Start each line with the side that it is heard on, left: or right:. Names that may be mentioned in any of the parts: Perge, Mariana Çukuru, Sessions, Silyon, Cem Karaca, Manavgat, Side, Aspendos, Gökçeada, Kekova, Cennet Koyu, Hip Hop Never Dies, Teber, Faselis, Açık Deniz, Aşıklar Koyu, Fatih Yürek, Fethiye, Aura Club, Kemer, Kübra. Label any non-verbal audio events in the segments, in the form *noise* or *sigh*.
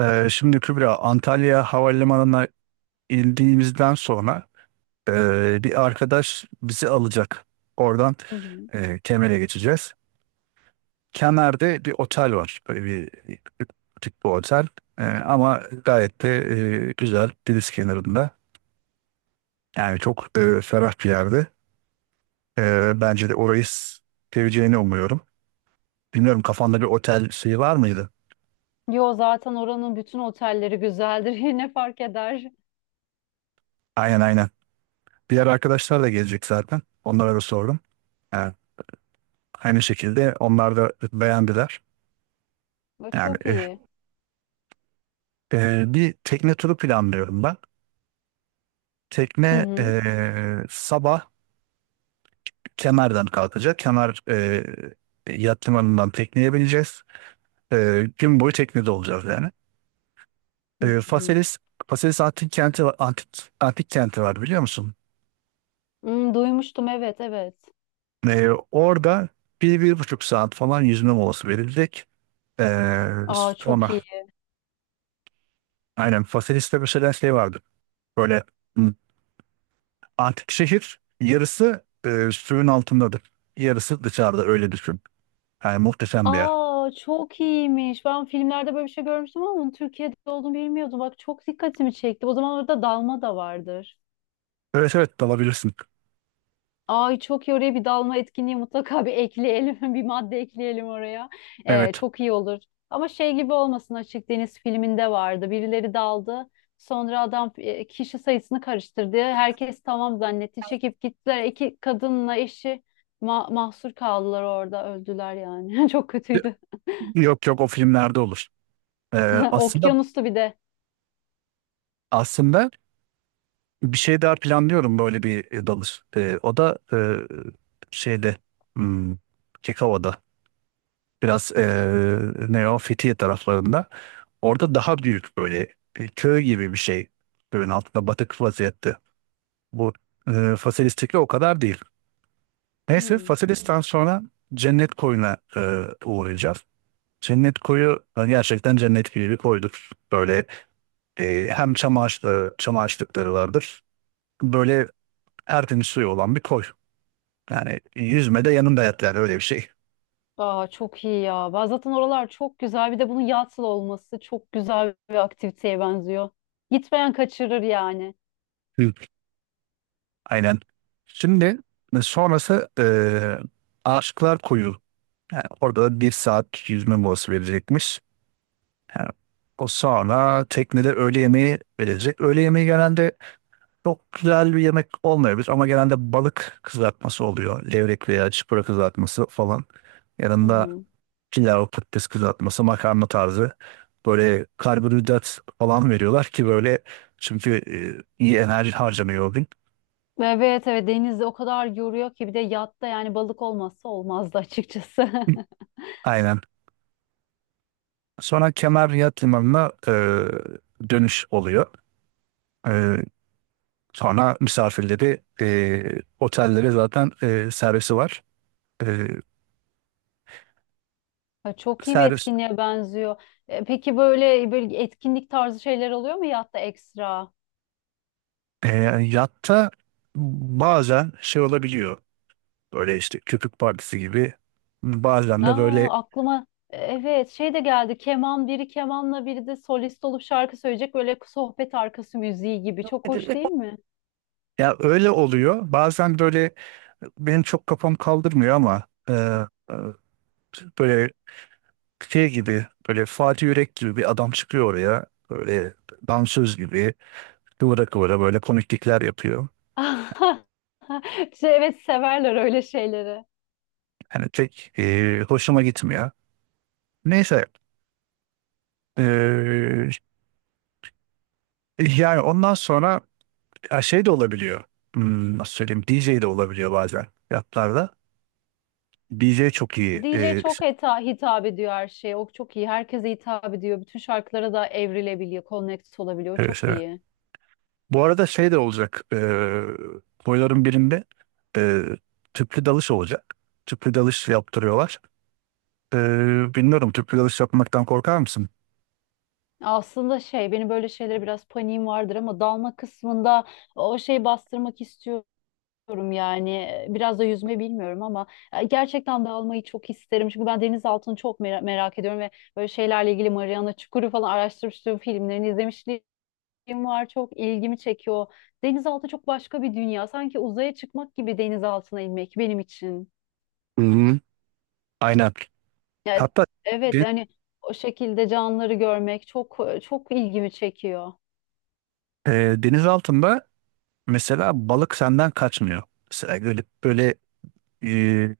right: Şimdi Kübra, Antalya Havalimanı'na indiğimizden sonra bir arkadaş bizi alacak. Oradan
left: Hı hı.
right: Kemer'e geçeceğiz. Kemer'de bir otel var. Böyle bir butik bir otel. Ama gayet de güzel. Deniz kenarında. Yani çok ferah bir yerde. Bence de orayı seveceğini umuyorum. Bilmiyorum kafanda bir otel şeyi var mıydı?
left: Yo zaten oranın bütün otelleri güzeldir. *laughs* Yine fark eder?
right: Aynen aynen. Diğer arkadaşlar da gelecek zaten. Onlara da sordum. Ee, Aynı şekilde onlar da beğendiler.
left: Ve
right: Yani
left: çok iyi.
right: bir tekne turu planlıyorum ben.
left: Hı
right: Tekne
left: hı.
right: sabah Kemer'den kalkacak. Kemer yat limanından tekneye bineceğiz. Gün boyu teknede olacağız yani.
left: Hı hı.
right: Faselis, Faselis antik kenti var, antik kenti var biliyor musun?
left: Hmm, duymuştum evet evet.
right: Orada bir, bir buçuk saat falan yüzme molası verilecek.
left: Aa çok
right: Sonra
left: iyi.
right: aynen Faselis'te mesela şey vardı. Böyle hmm, antik şehir yarısı suyun altındadır. Yarısı dışarıda öyle düşün. Yani muhteşem bir yer.
left: Aa çok iyiymiş. Ben filmlerde böyle bir şey görmüştüm ama onun Türkiye'de olduğunu bilmiyordum. Bak çok dikkatimi çekti. O zaman orada dalma da vardır.
right: Evet evet dalabilirsin.
left: Ay çok iyi oraya bir dalma etkinliği mutlaka bir ekleyelim. *laughs* Bir madde ekleyelim oraya.
right: Evet.
left: Çok iyi olur. Ama şey gibi olmasın, Açık Deniz filminde vardı. Birileri daldı. Sonra adam kişi sayısını karıştırdı. Herkes tamam zannetti. Çekip gittiler. İki kadınla eşi mahsur kaldılar orada. Öldüler yani. *laughs* Çok kötüydü.
right: Yok yok o filmlerde olur. E,
left: *laughs*
right: aslında
left: Okyanustu bir de.
right: aslında bir şey daha planlıyorum böyle bir dalış. O da şeyde hmm, Kekova'da biraz ne o Fethiye taraflarında. Orada daha büyük böyle köy gibi bir şey. Suyun altında batık vaziyette. Bu Faselistik'le o kadar değil. Neyse
left: Hmm.
right: Faselis'ten sonra Cennet Koyu'na uğrayacağız. Cennet Koyu gerçekten cennet gibi bir koydur. Böyle hem çam ağaçları, çam ağaçlıkları vardır. Böyle tertemiz suyu olan bir koy. Yani yüzme de yanında yat yani öyle bir şey.
left: Aa, çok iyi ya. Ben zaten oralar çok güzel. Bir de bunun yatsıl olması çok güzel bir aktiviteye benziyor. Gitmeyen kaçırır yani.
right: Hı. Aynen. Şimdi sonrası Aşıklar Koyu. Yani orada da bir saat yüzme molası verecekmiş. Yani o sonra teknede öğle yemeği verecek. Öğle yemeği genelde çok güzel bir yemek olmayabilir ama genelde balık kızartması oluyor. Levrek veya çıpra kızartması falan.
left: Hı
right: Yanında
left: hı.
right: pilav, patates kızartması, makarna tarzı. Böyle karbonhidrat falan veriyorlar ki böyle çünkü iyi enerji harcanıyor o gün.
left: Evet evet, denizde o kadar yoruyor ki bir de yatta, yani balık olmazsa olmazdı açıkçası. *laughs*
right: *clears throat* Aynen. Sonra Kemer Yat Limanı'na dönüş oluyor. E, Sonra misafirleri otellere zaten servisi var. E,
left: Ha, çok iyi bir
right: servis
left: etkinliğe benziyor. Peki böyle böyle etkinlik tarzı şeyler oluyor mu yatta ekstra?
right: E, Yatta bazen şey olabiliyor. Böyle işte köpük partisi gibi. Bazen de böyle
left: Aa aklıma evet şey de geldi. Keman, biri kemanla biri de solist olup şarkı söyleyecek, böyle sohbet arkası müziği gibi. Çok hoş değil mi?
right: ya öyle oluyor. Bazen böyle benim çok kafam kaldırmıyor ama e, böyle şey gibi böyle Fatih Yürek gibi bir adam çıkıyor oraya. Böyle dansöz gibi kıvıra kıvıra böyle komiklikler yapıyor.
left: *laughs* Şey, evet severler öyle şeyleri.
right: Yani pek hoşuma gitmiyor. Neyse e, yani ondan sonra ya şey de olabiliyor. Hmm, nasıl söyleyeyim? DJ de olabiliyor bazen fiyatlarda. DJ çok iyi.
left: DJ çok hitap ediyor her şeye. O çok iyi. Herkese hitap ediyor. Bütün şarkılara da evrilebiliyor, connect olabiliyor.
right: Evet,
left: Çok
right: evet.
left: iyi.
right: Bu arada şey de olacak. Boyların birinde ee, tüplü dalış olacak. Tüplü dalış yaptırıyorlar. Bilmiyorum tüplü dalış yapmaktan korkar mısın?
left: Aslında şey, benim böyle şeylere biraz paniğim vardır ama dalma kısmında o şeyi bastırmak istiyorum yani. Biraz da yüzme bilmiyorum ama gerçekten dalmayı çok isterim. Çünkü ben deniz altını çok merak ediyorum ve böyle şeylerle ilgili Mariana Çukuru falan araştırmıştım, filmlerini izlemiştim, film var, çok ilgimi çekiyor. Denizaltı çok başka bir dünya. Sanki uzaya çıkmak gibi denizaltına inmek benim için.
right: Hı-hı. Aynen.
left: Yani,
right: Hatta
left: evet
right: de-
left: yani o şekilde canlıları görmek çok çok ilgimi çekiyor.
right: deniz altında mesela balık senden kaçmıyor. Mesela böyle e,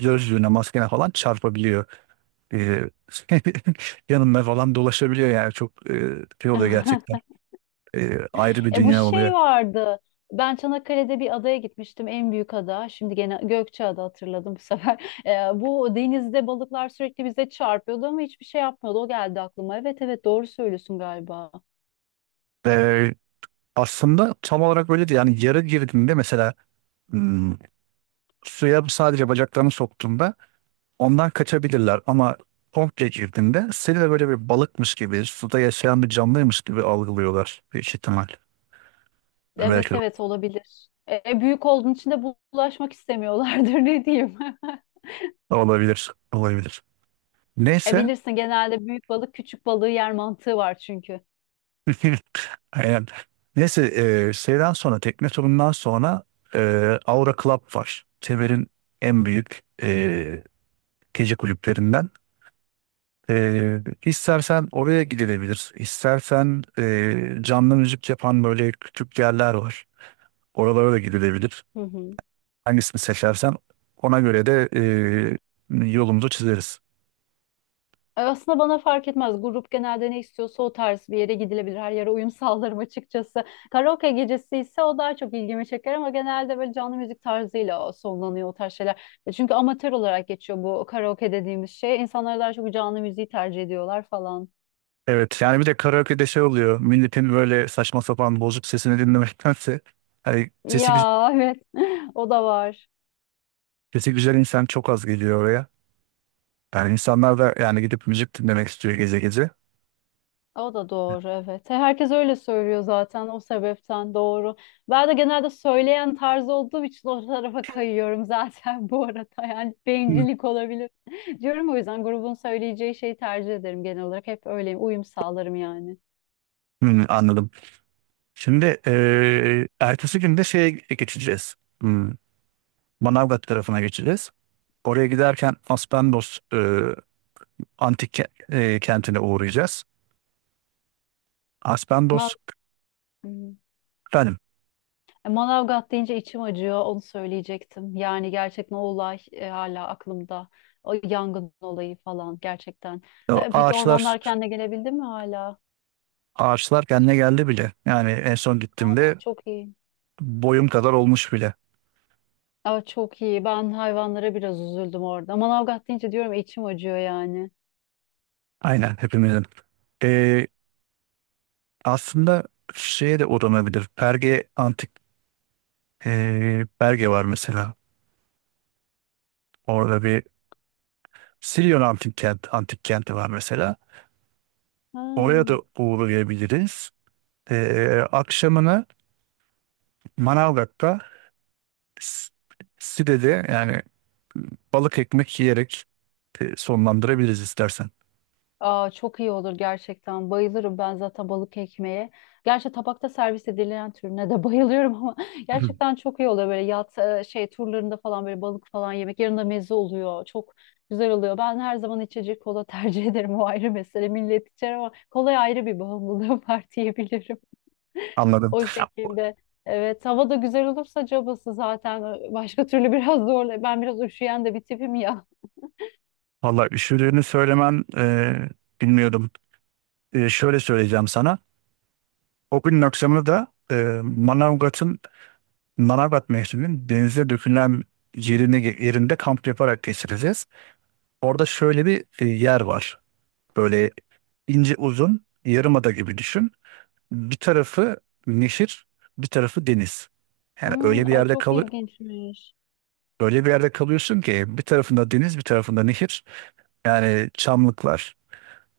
right: gözlüğüne, maskene falan çarpabiliyor. E, *laughs* yanına falan dolaşabiliyor yani çok şey oluyor gerçekten.
left: *laughs*
right: Ayrı bir
left: E bu
right: dünya oluyor.
left: şey vardı. Ben Çanakkale'de bir adaya gitmiştim. En büyük ada. Şimdi gene Gökçeada, hatırladım bu sefer. *laughs* Bu denizde balıklar sürekli bize çarpıyordu ama hiçbir şey yapmıyordu. O geldi aklıma. Evet evet, doğru söylüyorsun galiba.
right: Ve aslında tam olarak öyle değil. Yani yara girdiğinde mesela hmm, suya sadece bacaklarını soktuğunda ondan kaçabilirler ama komple girdiğinde seni de böyle bir balıkmış gibi, suda yaşayan bir canlıymış gibi algılıyorlar büyük ihtimal. Belki
left: Evet
right: de
left: evet olabilir. Büyük olduğun için de bulaşmak istemiyorlardır, *laughs* ne diyeyim. *laughs*
right: olabilir, olabilir. Neyse
left: Bilirsin, genelde büyük balık küçük balığı yer mantığı var çünkü.
right: *laughs* aynen. Neyse e, şeyden sonra tekne turundan sonra e, Aura Club var. Teber'in en büyük gece kulüplerinden. E, istersen oraya gidilebilir. İstersen canlı müzik yapan böyle küçük yerler var. Oralara da gidilebilir.
left: Hı hı.
right: Hangisini seçersen ona göre de yolumuzu çizeriz.
left: Aslında bana fark etmez. Grup genelde ne istiyorsa o tarz bir yere gidilebilir. Her yere uyum *laughs* sağlarım açıkçası. Karaoke gecesi ise o daha çok ilgimi çeker ama genelde böyle canlı müzik tarzıyla o sonlanıyor, o tarz şeyler. Çünkü amatör olarak geçiyor bu karaoke dediğimiz şey. İnsanlar daha çok canlı müziği tercih ediyorlar falan.
right: Evet yani bir de karaoke'de şey oluyor. Milletin böyle saçma sapan bozuk sesini dinlemektense hani sesi, gü-
left: Ya evet, *laughs* o da var.
right: sesi güzel insan çok az geliyor oraya. Yani insanlar da yani gidip müzik dinlemek istiyor gece gece.
left: O da doğru, evet. Herkes öyle söylüyor zaten, o sebepten doğru. Ben de genelde söyleyen tarzı olduğum için o tarafa kayıyorum zaten *laughs* bu arada. Yani
right: Hı.
left: bencillik olabilir. *laughs* Diyorum o yüzden grubun söyleyeceği şeyi tercih ederim genel olarak. Hep öyleyim. Uyum sağlarım yani.
right: Hmm, anladım. Şimdi ertesi gün de şeye geçeceğiz. Hmm, Manavgat tarafına geçeceğiz. Oraya giderken Aspendos kentine uğrayacağız.
left: Man
right: Aspendos
left: Hmm.
right: efendim
left: Manavgat deyince içim acıyor. Onu söyleyecektim. Yani gerçekten o olay hala aklımda. O yangın olayı falan, gerçekten.
right: o
left: Peki
right: ağaçlar
left: ormanlar kendine gelebildin mi hala?
right: ağaçlar kendine geldi bile. Yani en son gittiğimde
left: Çok iyi.
right: boyum kadar olmuş bile.
left: Aa, çok iyi. Ben hayvanlara biraz üzüldüm orada. Manavgat deyince diyorum içim acıyor yani.
right: Aynen hepimizin. Aslında şeye de uğranabilir. Perge var mesela. Orada bir antik kenti var mesela.
left: Ha.
right: Oraya da uğrayabiliriz. Akşamını Manavgat'ta S- Side'de yani balık ekmek yiyerek sonlandırabiliriz istersen.
left: Aa, çok iyi olur gerçekten. Bayılırım ben zaten balık ekmeğe. Gerçi tabakta servis edilen türüne de *laughs* bayılıyorum ama
right: *clears throat* Hı.
left: gerçekten çok iyi oluyor böyle yat şey turlarında falan böyle balık falan yemek. Yanında meze oluyor. Çok güzel oluyor. Ben her zaman içecek kola tercih *laughs* ederim. O ayrı mesele. Millet içer ama kolaya ayrı bir bağımlılığım *laughs* var diyebilirim. *laughs*
right: Anladım.
left: O şekilde. Evet, hava da güzel olursa cabası zaten, başka türlü biraz zorla. Ben biraz üşüyen de bir tipim ya.
right: Vallahi üşüdüğünü söylemen bilmiyordum. Şöyle söyleyeceğim sana. O günün akşamını da Manavgat'ın Manavgat mevsiminin denize dökülen yerine, yerinde kamp yaparak geçireceğiz. Orada şöyle bir yer var. Böyle ince uzun yarımada gibi düşün. Bir tarafı nehir, bir tarafı deniz. Yani
left: Hmm,
right: öyle bir
left: ay
right: yerde
left: çok
right: kalı
left: ilginçmiş.
right: Öyle bir yerde kalıyorsun ki bir tarafında deniz, bir tarafında nehir. Yani çamlıklar.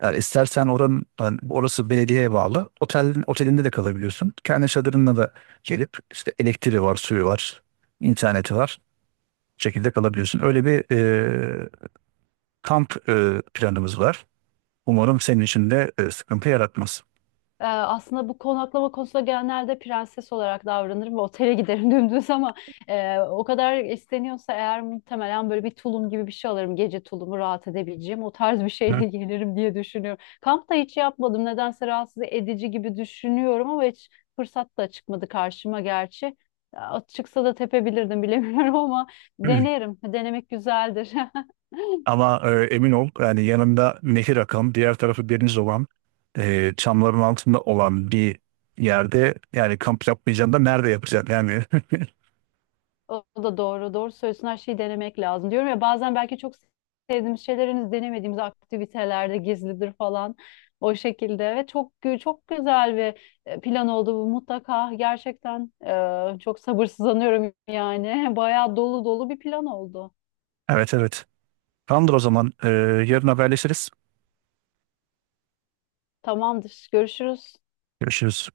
right: Yani istersen oranın yani orası belediyeye bağlı. Otelinde de kalabiliyorsun. Kendi çadırınla da gelip işte elektriği var, suyu var, interneti var. Şekilde kalabiliyorsun. Öyle bir kamp planımız var. Umarım senin için de sıkıntı yaratmaz.
left: Aslında bu konaklama konusunda genelde prenses olarak davranırım ve otele giderim *laughs* dümdüz, ama o kadar isteniyorsa eğer muhtemelen böyle bir tulum gibi bir şey alırım. Gece tulumu, rahat edebileceğim o tarz bir
right: Hı.
left: şeyle *laughs* gelirim diye düşünüyorum. Kampta hiç yapmadım. Nedense rahatsız edici gibi düşünüyorum ama hiç fırsat da çıkmadı karşıma gerçi. Ya, çıksa da tepebilirdim bilemiyorum *laughs* ama denerim. Denemek güzeldir. *laughs*
right: Ama emin ol yani yanında nehir akan, diğer tarafı deniz olan, çamların altında olan bir yerde yani kamp yapmayacaksın da nerede yapacaksın yani. *laughs*
left: O da doğru. Doğru söylüyorsun. Her şeyi denemek lazım. Diyorum ya, bazen belki çok sevdiğimiz şeyler denemediğimiz aktivitelerde gizlidir falan. O şekilde, ve çok güzel bir plan oldu bu mutlaka. Gerçekten çok sabırsızlanıyorum yani. *laughs* Bayağı dolu dolu bir plan oldu.
right: Evet evet. Tamamdır o zaman. Yarın haberleşiriz.
left: Tamamdır. Görüşürüz.
right: Görüşürüz.